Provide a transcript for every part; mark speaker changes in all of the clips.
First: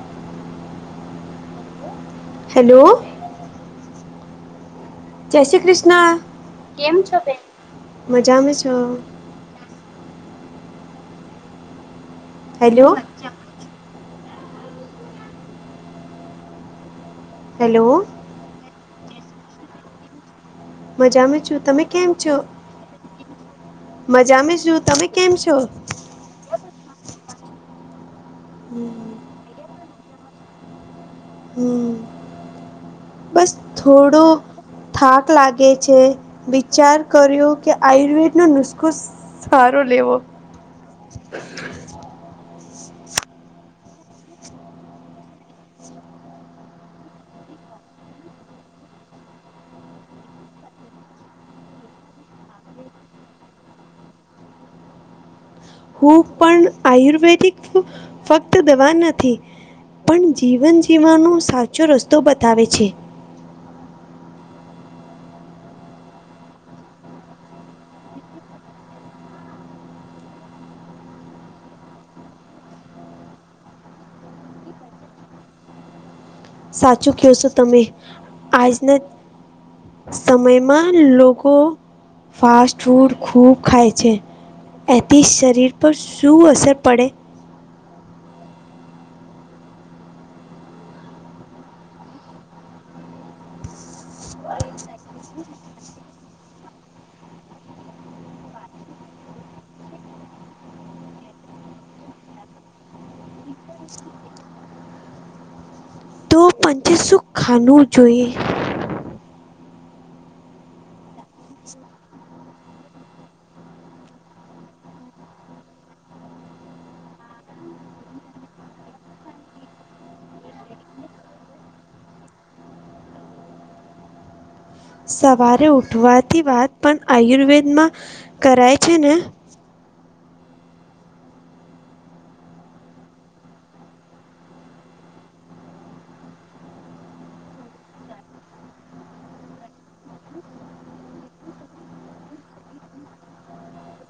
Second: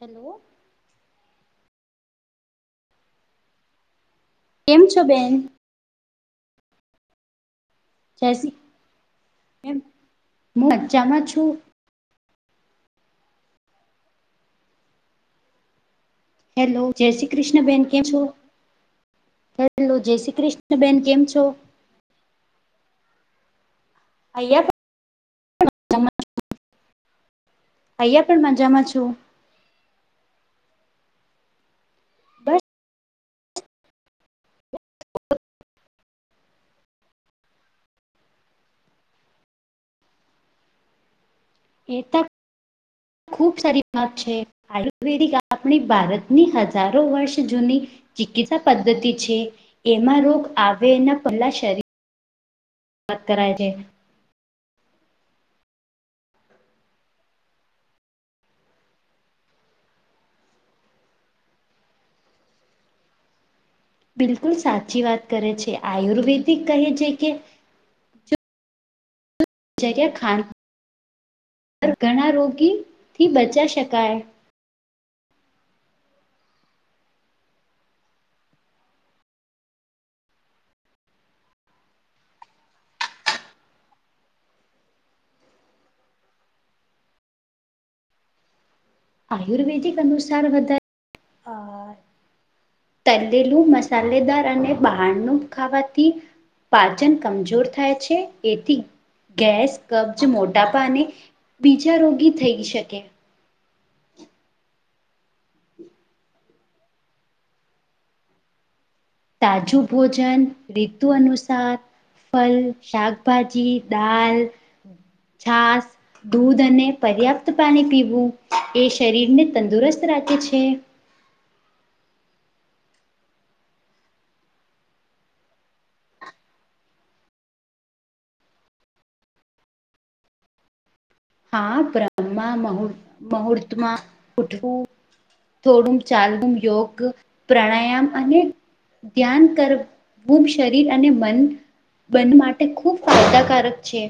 Speaker 1: Hello.
Speaker 2: Hello.
Speaker 1: કેમ છો બેન
Speaker 2: જય શ્રી કૃષ્ણ. કેમ છો બેન. મજામાં છો?
Speaker 1: એમ હું મજ્જામાં છું.
Speaker 2: હલો.
Speaker 1: હેલો જય શ્રી કૃષ્ણ
Speaker 2: હેલો
Speaker 1: બેન કે છો હેલો જય શ્રી કૃષ્ણ બેન કેમ
Speaker 2: મજામાં
Speaker 1: છો
Speaker 2: છું તમે કેમ છો? મજામે શું
Speaker 1: અહીંયા
Speaker 2: તમે કેમ છો?
Speaker 1: પણ અહીંયા પણ મજામાં છું.
Speaker 2: હમ હમ્મ
Speaker 1: બસ
Speaker 2: બસ થોડો. થાક લાગે છે વિચાર કર્યું કે આયુર્વેદનો નુસખો સારો લેવો. [inaudible]
Speaker 1: એ તો ખુબ સારી વાત છે. આયુર્વેદિક આપણી ભારતની હજારો વર્ષ જૂની ચિકિત્સા પદ્ધતિ છે એમાં રોગ આવેના પહેલા શરીર વાત કરરા છે.
Speaker 2: હું પણ આયુર્વેદિક ફક્ત દવા નથી. પણ જીવન જીવવાનો સાચો રસ્તો બતાવે છે.
Speaker 1: બિલકુલ સાચી વાત કરે છે આયુર્વેદિક કહે છે કે જ્યા ખ ઘણા રોગી થી બચા શકાય
Speaker 2: સાચું કહ છો તમે આજના સમયમાં લોકો ફાસ્ટ ફૂડ ખુબ ખાય છે. એથી શરીર પર શું અસર પડે?
Speaker 1: આયુર્વેદિક અનુસાર વધારે તલેલું મસ્ સાલેદાર અને બહારનુંનું ખાવાથી પાચન કમજોર થાય છે એથી ગેસ કબજ મોટાપાને બીજા રોગી થઈ છે.
Speaker 2: [inaudible] તો પંચીસું ખાનું જોઈએ.
Speaker 1: તાજું ભોજન ઋતુ અનુસાર ફલ શાકભાજી દાલ છાસ દૂધ અને પર્યાપ્ત પાણી પીવું એ શરીરને તંદુરસ્ત રાખે છે.
Speaker 2: સવારે ઉઠવાથી વાત પણ આયુર્વેદમાં કરાય છે ને.
Speaker 1: હા બ્રહ્મા મુહૂર્તમાં ઉઠવું. થોડું ચાલવુ યોગ પ્રાણાયામ અને ધ્યાન કરવું શરીર અને મન બન માટે ખૂબ ફાયદાકારક છે.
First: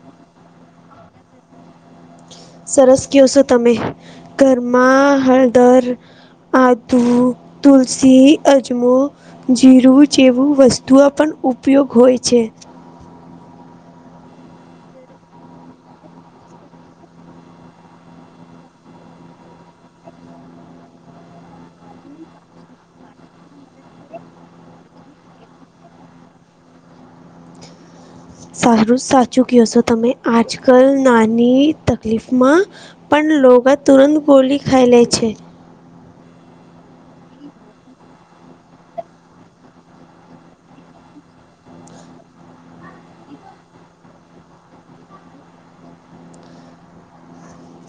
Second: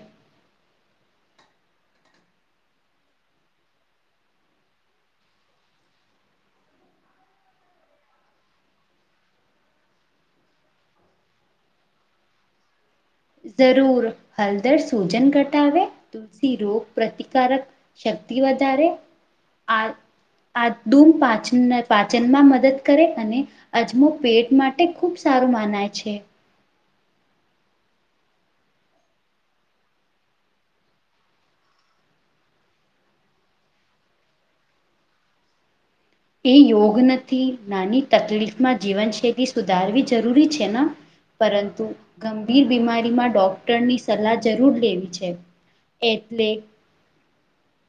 Speaker 2: સરસ કયો છો તમે ઘરમાં હળદર આદુ તુલસી અજમો. જીરું જેવું વસ્તુઓ પણ ઉપયોગ હોય છે.
Speaker 1: જરૂર હલદર સૂજન ઘટાવે. તુલસી રોગ પ્રતિકારક શક્તિ વધારે આ આધૂમ પાચન પાચનમાં મદદ કરે અને અજમો પેટ માટે ખુબ સારું માનાય છે.
Speaker 2: સારું જ સાચું કહે છો તમે આજકાલ નાની તકલીફમાં પણ લોગ તુરંત ગોલી ખાઈ લઈ છે.
Speaker 1: એ યોગ નથી નાની તકલીફમાં જીવનશૈલી સુધારવી જરૂરી છે ન. પરંતુ ગંભીર બીમારીમાં ડોક્ટરની સલાહ જરૂર લેવી છે. એટલે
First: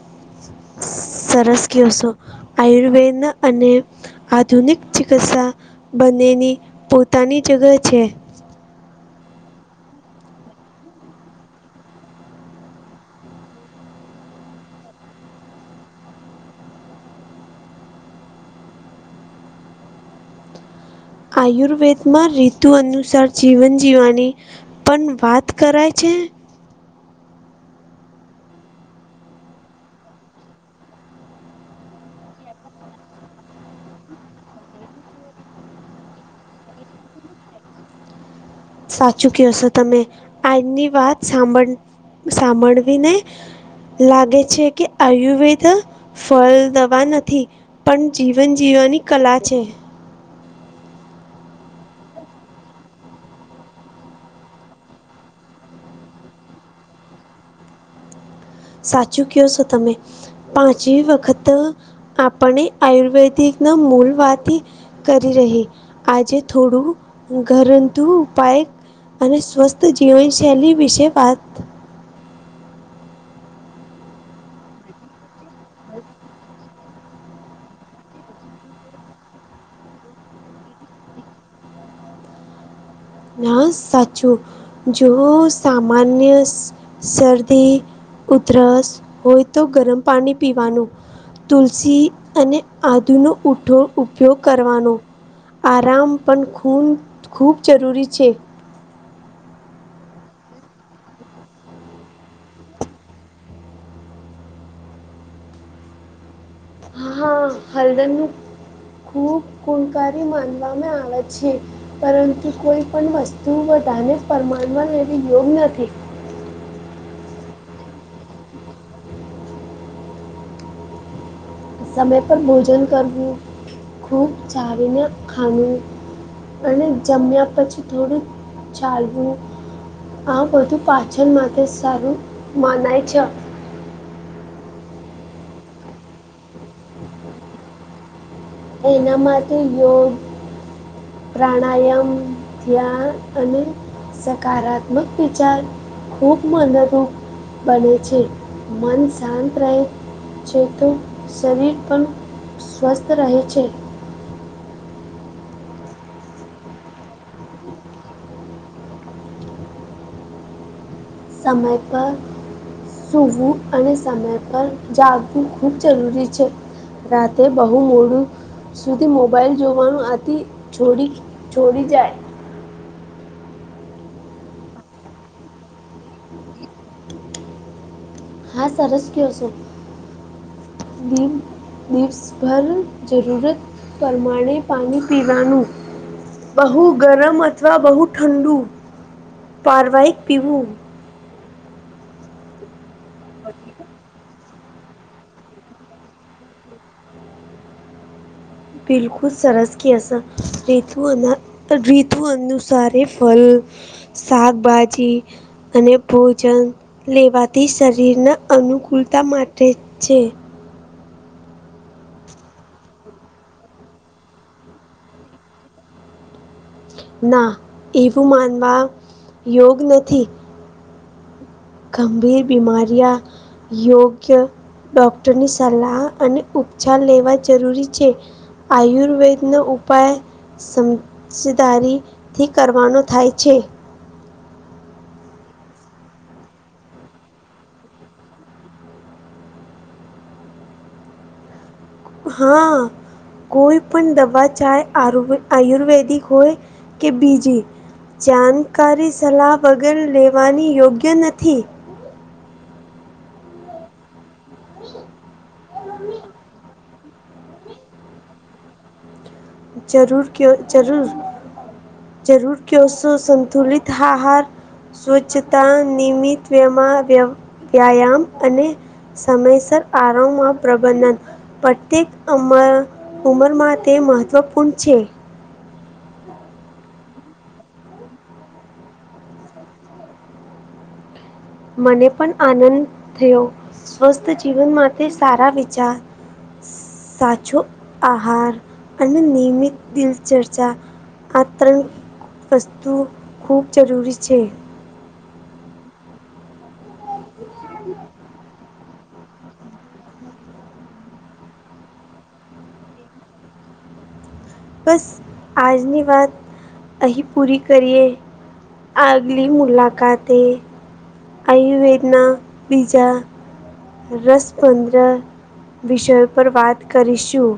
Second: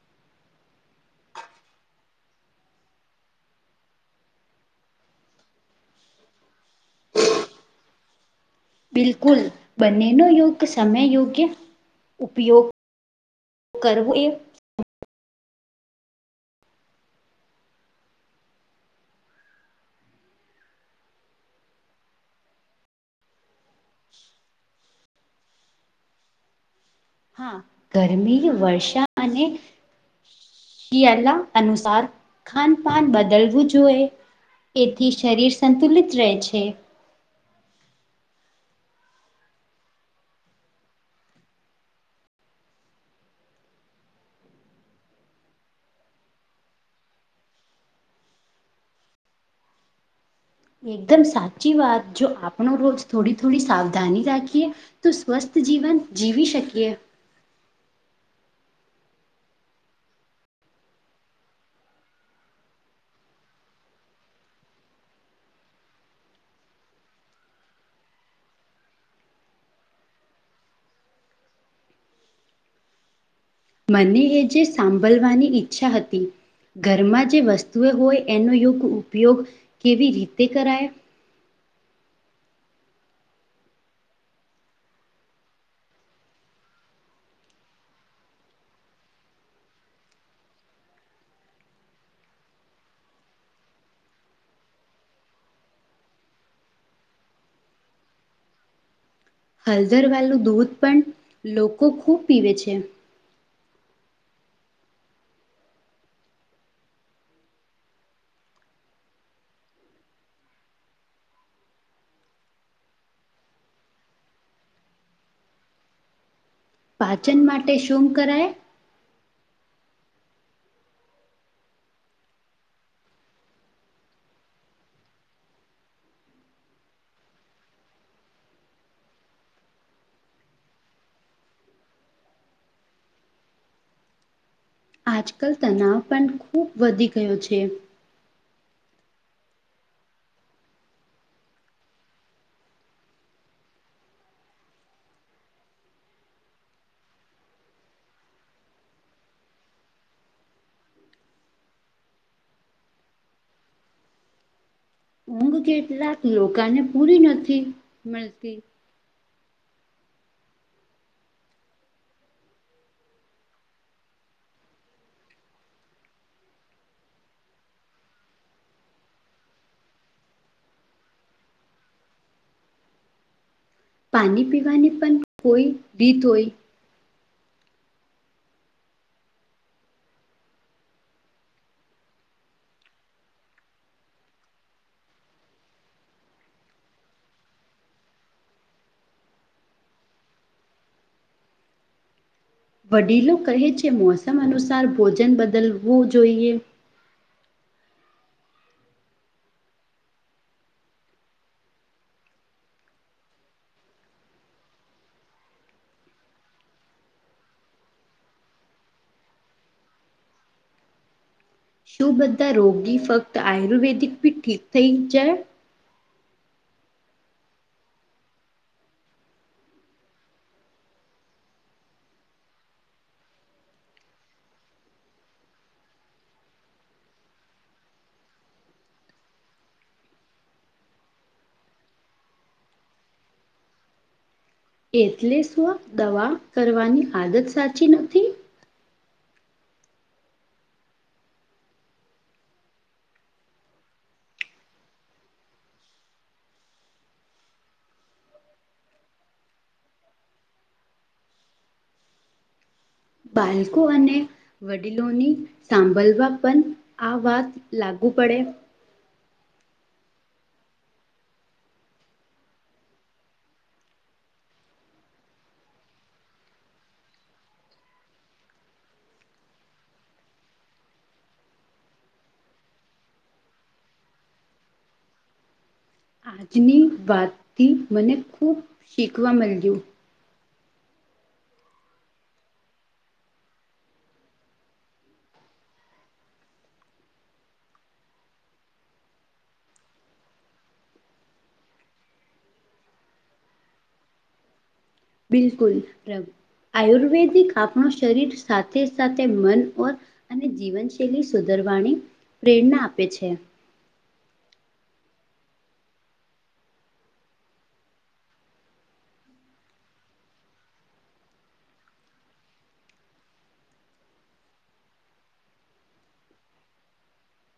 Speaker 2: [inaudible] સરસ કેસો આયુર્વેદ અને આધુનિક ચિકિત્સા બનેની પોતાની જગ છે.
Speaker 1: બિલકુલ બંને નો યોગ સમય યોગ્ય ઉપયોગ કરવું એ
Speaker 2: આયુર્વેદમાં રીધુ અનુસાર જીવન જીવવાની પણ વાત કરાય છે ને
Speaker 1: હા ગરમી વર્ષા અને શિયાલા અનુસાર ખાનપાન બદલવું જોઈએ એથી શરીર સંતુલિત રહે છે
Speaker 2: સાચું કહ છો તમે આજની વાત સાંભળ સાંભળવી ને લાગે છે કે આયુર્વેદ ફળ દવા નથી પણ જીવન જીવવાની કલા છે
Speaker 1: એકદમ સાચી વાત જો આપણો રોજ થોડી થોડી સાવધાની રાખીએ તો સ્વસ્થ જીવન જીવી શકીએ
Speaker 2: સાચું કયો છો તમે પાંચમ વખત આપણે આયુર્વેદિકના મૂલ વાથી કરી રહી આજે થોડું ઘરંધું ઉપાય અને સ્વસ્થ જીવનશૈલી વિશે વાત
Speaker 1: મને એ જે સાંભળવાની ઈચ્છા હતી ઘરમાં જે વસ્તુઓ હોય એનો યોગ્ય ઉપયોગ કેવી રીતે કરાય
Speaker 2: ના સાચું જો સામાન્ય શરદી ઉધરસ હોય તો ગરમ પાણી પીવાનું તુલસી અને આદુનો ઊઠો ઉપયોગ કરવાનો આરામ પણ ખૂન ખૂબ જરૂરી છે
Speaker 1: હળદરવાલું દૂધ પણ લોકો ખૂબ પીવે છે
Speaker 2: હા હા હલદરું ખૂબ ગુણકારી માનવામાં આવે છે પરંતુ કોઈ પણ વસ્તુ બધાને પરમાણમાં લેવી યોગ નથી
Speaker 1: પાચન માટે શું કરાય
Speaker 2: સમય પર ભોજન કરવું ખૂબ ચાવીને ખાન અને જમ્યા પછી થોડું ચાલવું આ બધું પાચન માટે સારું મનાય છે
Speaker 1: આજકાલ તનાાવ પણ ખુબ વધી ગયો છે
Speaker 2: એના માટે યોગ પ્રાણાયામ થ્યા અને સકારાત્મક વિચાર ખૂબ મદદ બને છે મન શાંત રહે જે તો શરીર પણ સ્વસ્થ રહે છે
Speaker 1: ઊંઘ કેટલા લોકોને પૂરી નથી મળતી
Speaker 2: સમયપ સુવું અને સમય પર જાગવું ખૂબ જરૂરી છે રાતે બહુ મોડું સુધી મોબાઈલ જોવાનું આથી છોડી છોડી જાય
Speaker 1: પાણી પીવાની પણ કોઈ રીત હોય
Speaker 2: હા સરસ કસોમ લિવ્સભર જરૂરત પ્રમાણે પાણી પીવાનું બહુ ગરમ અથવા બહુ ઠંડુ પારવાહક પીવું
Speaker 1: વડીલો કહે છે મોસમ અનુસાર ભોજન બદલવું જોઈએ
Speaker 2: બિલકુલ સરસ કસ રઋતુ અંદર તો રીતુ અનુસાર એ ફલ, શાકભાજી અને ભોજન લેવાથી શરીરના અનુકૂળતા માટે છે.
Speaker 1: શું બધા રોગી ફક્ત આયુર્વેદિક ભી ઠીક થઈ જાય
Speaker 2: ના એવું માનવા યોગ નથી ગંભીર બીમાારિયા યોગ્ય ડોક્ટરની સલાહ અને ઉપચાર લેવા જરૂરી છે આયુર્વેદનો ઉપાય સમ દારીથી કરવાનું થાય છે.
Speaker 1: એટલે સ્વ દવા કરવાની આદત સાચી નથી.
Speaker 2: હા. કોઈ પણ દવા ચાહે આરોગ આયુર્વેદિક હોય કે બીજી. જાણકારી સલાહ વગર લેવાની યોગ્ય નથી.
Speaker 1: બાલકો અને વડીલોની સાંભળવા પણ આ વાત લાગુ પડે.
Speaker 2: જરૂર કયો જરૂર. જરૂર કે સો સંંતુલિત હાહાર. સ્વચ્છતા નિમિતમાં વ વ્યાયામ અને સમયસર આરોમાં પ્રબંધન. પ્રત્યેક ઉંમર ઉંમરમાં તે મહત્વપૂર્ણ છે.
Speaker 1: આજની વાતથી મને ખુબ શીખવા મળ્યું.
Speaker 2: મને પણ આનંદ થયો સ્વસ્થ જીવન માટે સારા વિચાર સાચો આહાર અને નિયમિત દિલચર્ચા આ ત્રણ વસ્તુ ખૂબ જરૂરી છે.
Speaker 1: બિલકુલ પ્રભ આયુર્વેદિક આપણું શરીર સાથે-સાથે મન ઓર અને જીવનશૈલી સુધરવાની પ્રેરણા આપે છે.
Speaker 2: બસ આજની વાત અહીં પૂરી કરીએ. આગલી મુલાકાતે આયુર્વેદના બીજા રસપંદ્ર વિષય પર વાત કરીશું.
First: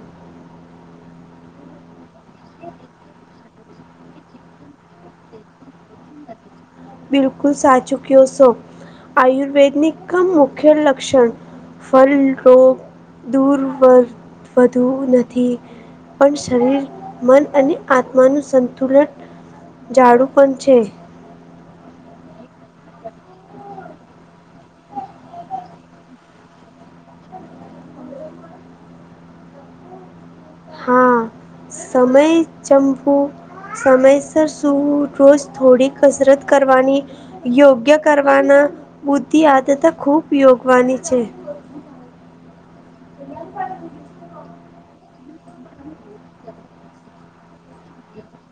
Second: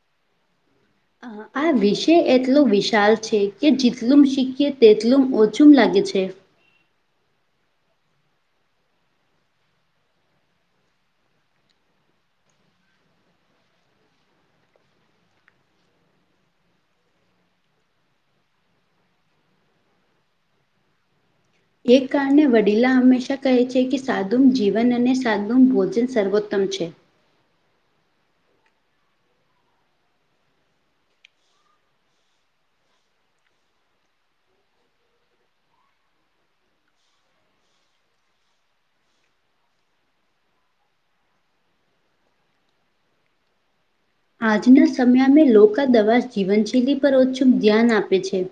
Speaker 1: આ વિષય એટલો વિશાલ છે કે જેટલુંમ શીખએ તેટલુંમ ઓછું લાગે છે.
Speaker 2: બિલકુલ સાચુકઓ સો આયુર્વેદિક ક મુખ્ય લક્ષણ. ફલ, રોગ, દૂરવ વધુ નથી. પણ શરીર મન અને આત્માનું સંતુલન. ઝાડું પણ છે.
Speaker 1: એક કારણે વડીલા હંમેશા કહે છે કે સાદુમ જીવન અને સાદુમ ભોજન સર્વોત્તમ છે.
Speaker 2: હા સમય ચંપુ સમયસર સૂવું રોજ થોડી કસરત કરવાની. યોગ્ય કરવાના બુદ્ધિ આદતે ખૂબ યોગવાની છે.
Speaker 1: આજના સમયામાં લો આ દવા જીવનશૈલી પર ઓછું ધ્યાન આપે છે.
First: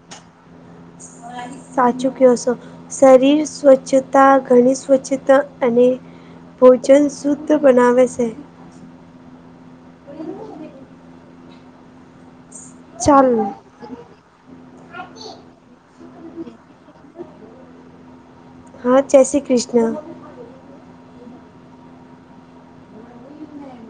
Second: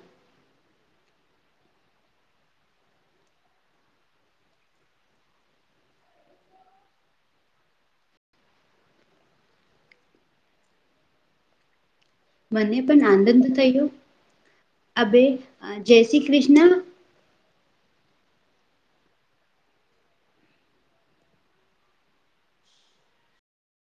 Speaker 2: સાચું કયો છો. શરીર સ્વચ્છતા ઘણી સ્વચ્છતા અને ભોજન શુદ્ધ બનાવે છે.
Speaker 1: મને પણ
Speaker 2: ચાલો
Speaker 1: આનંદ થયો અભે જય શ્રી કૃષ્ણ.
Speaker 2: હા જય શ્રી કૃષ્ણ.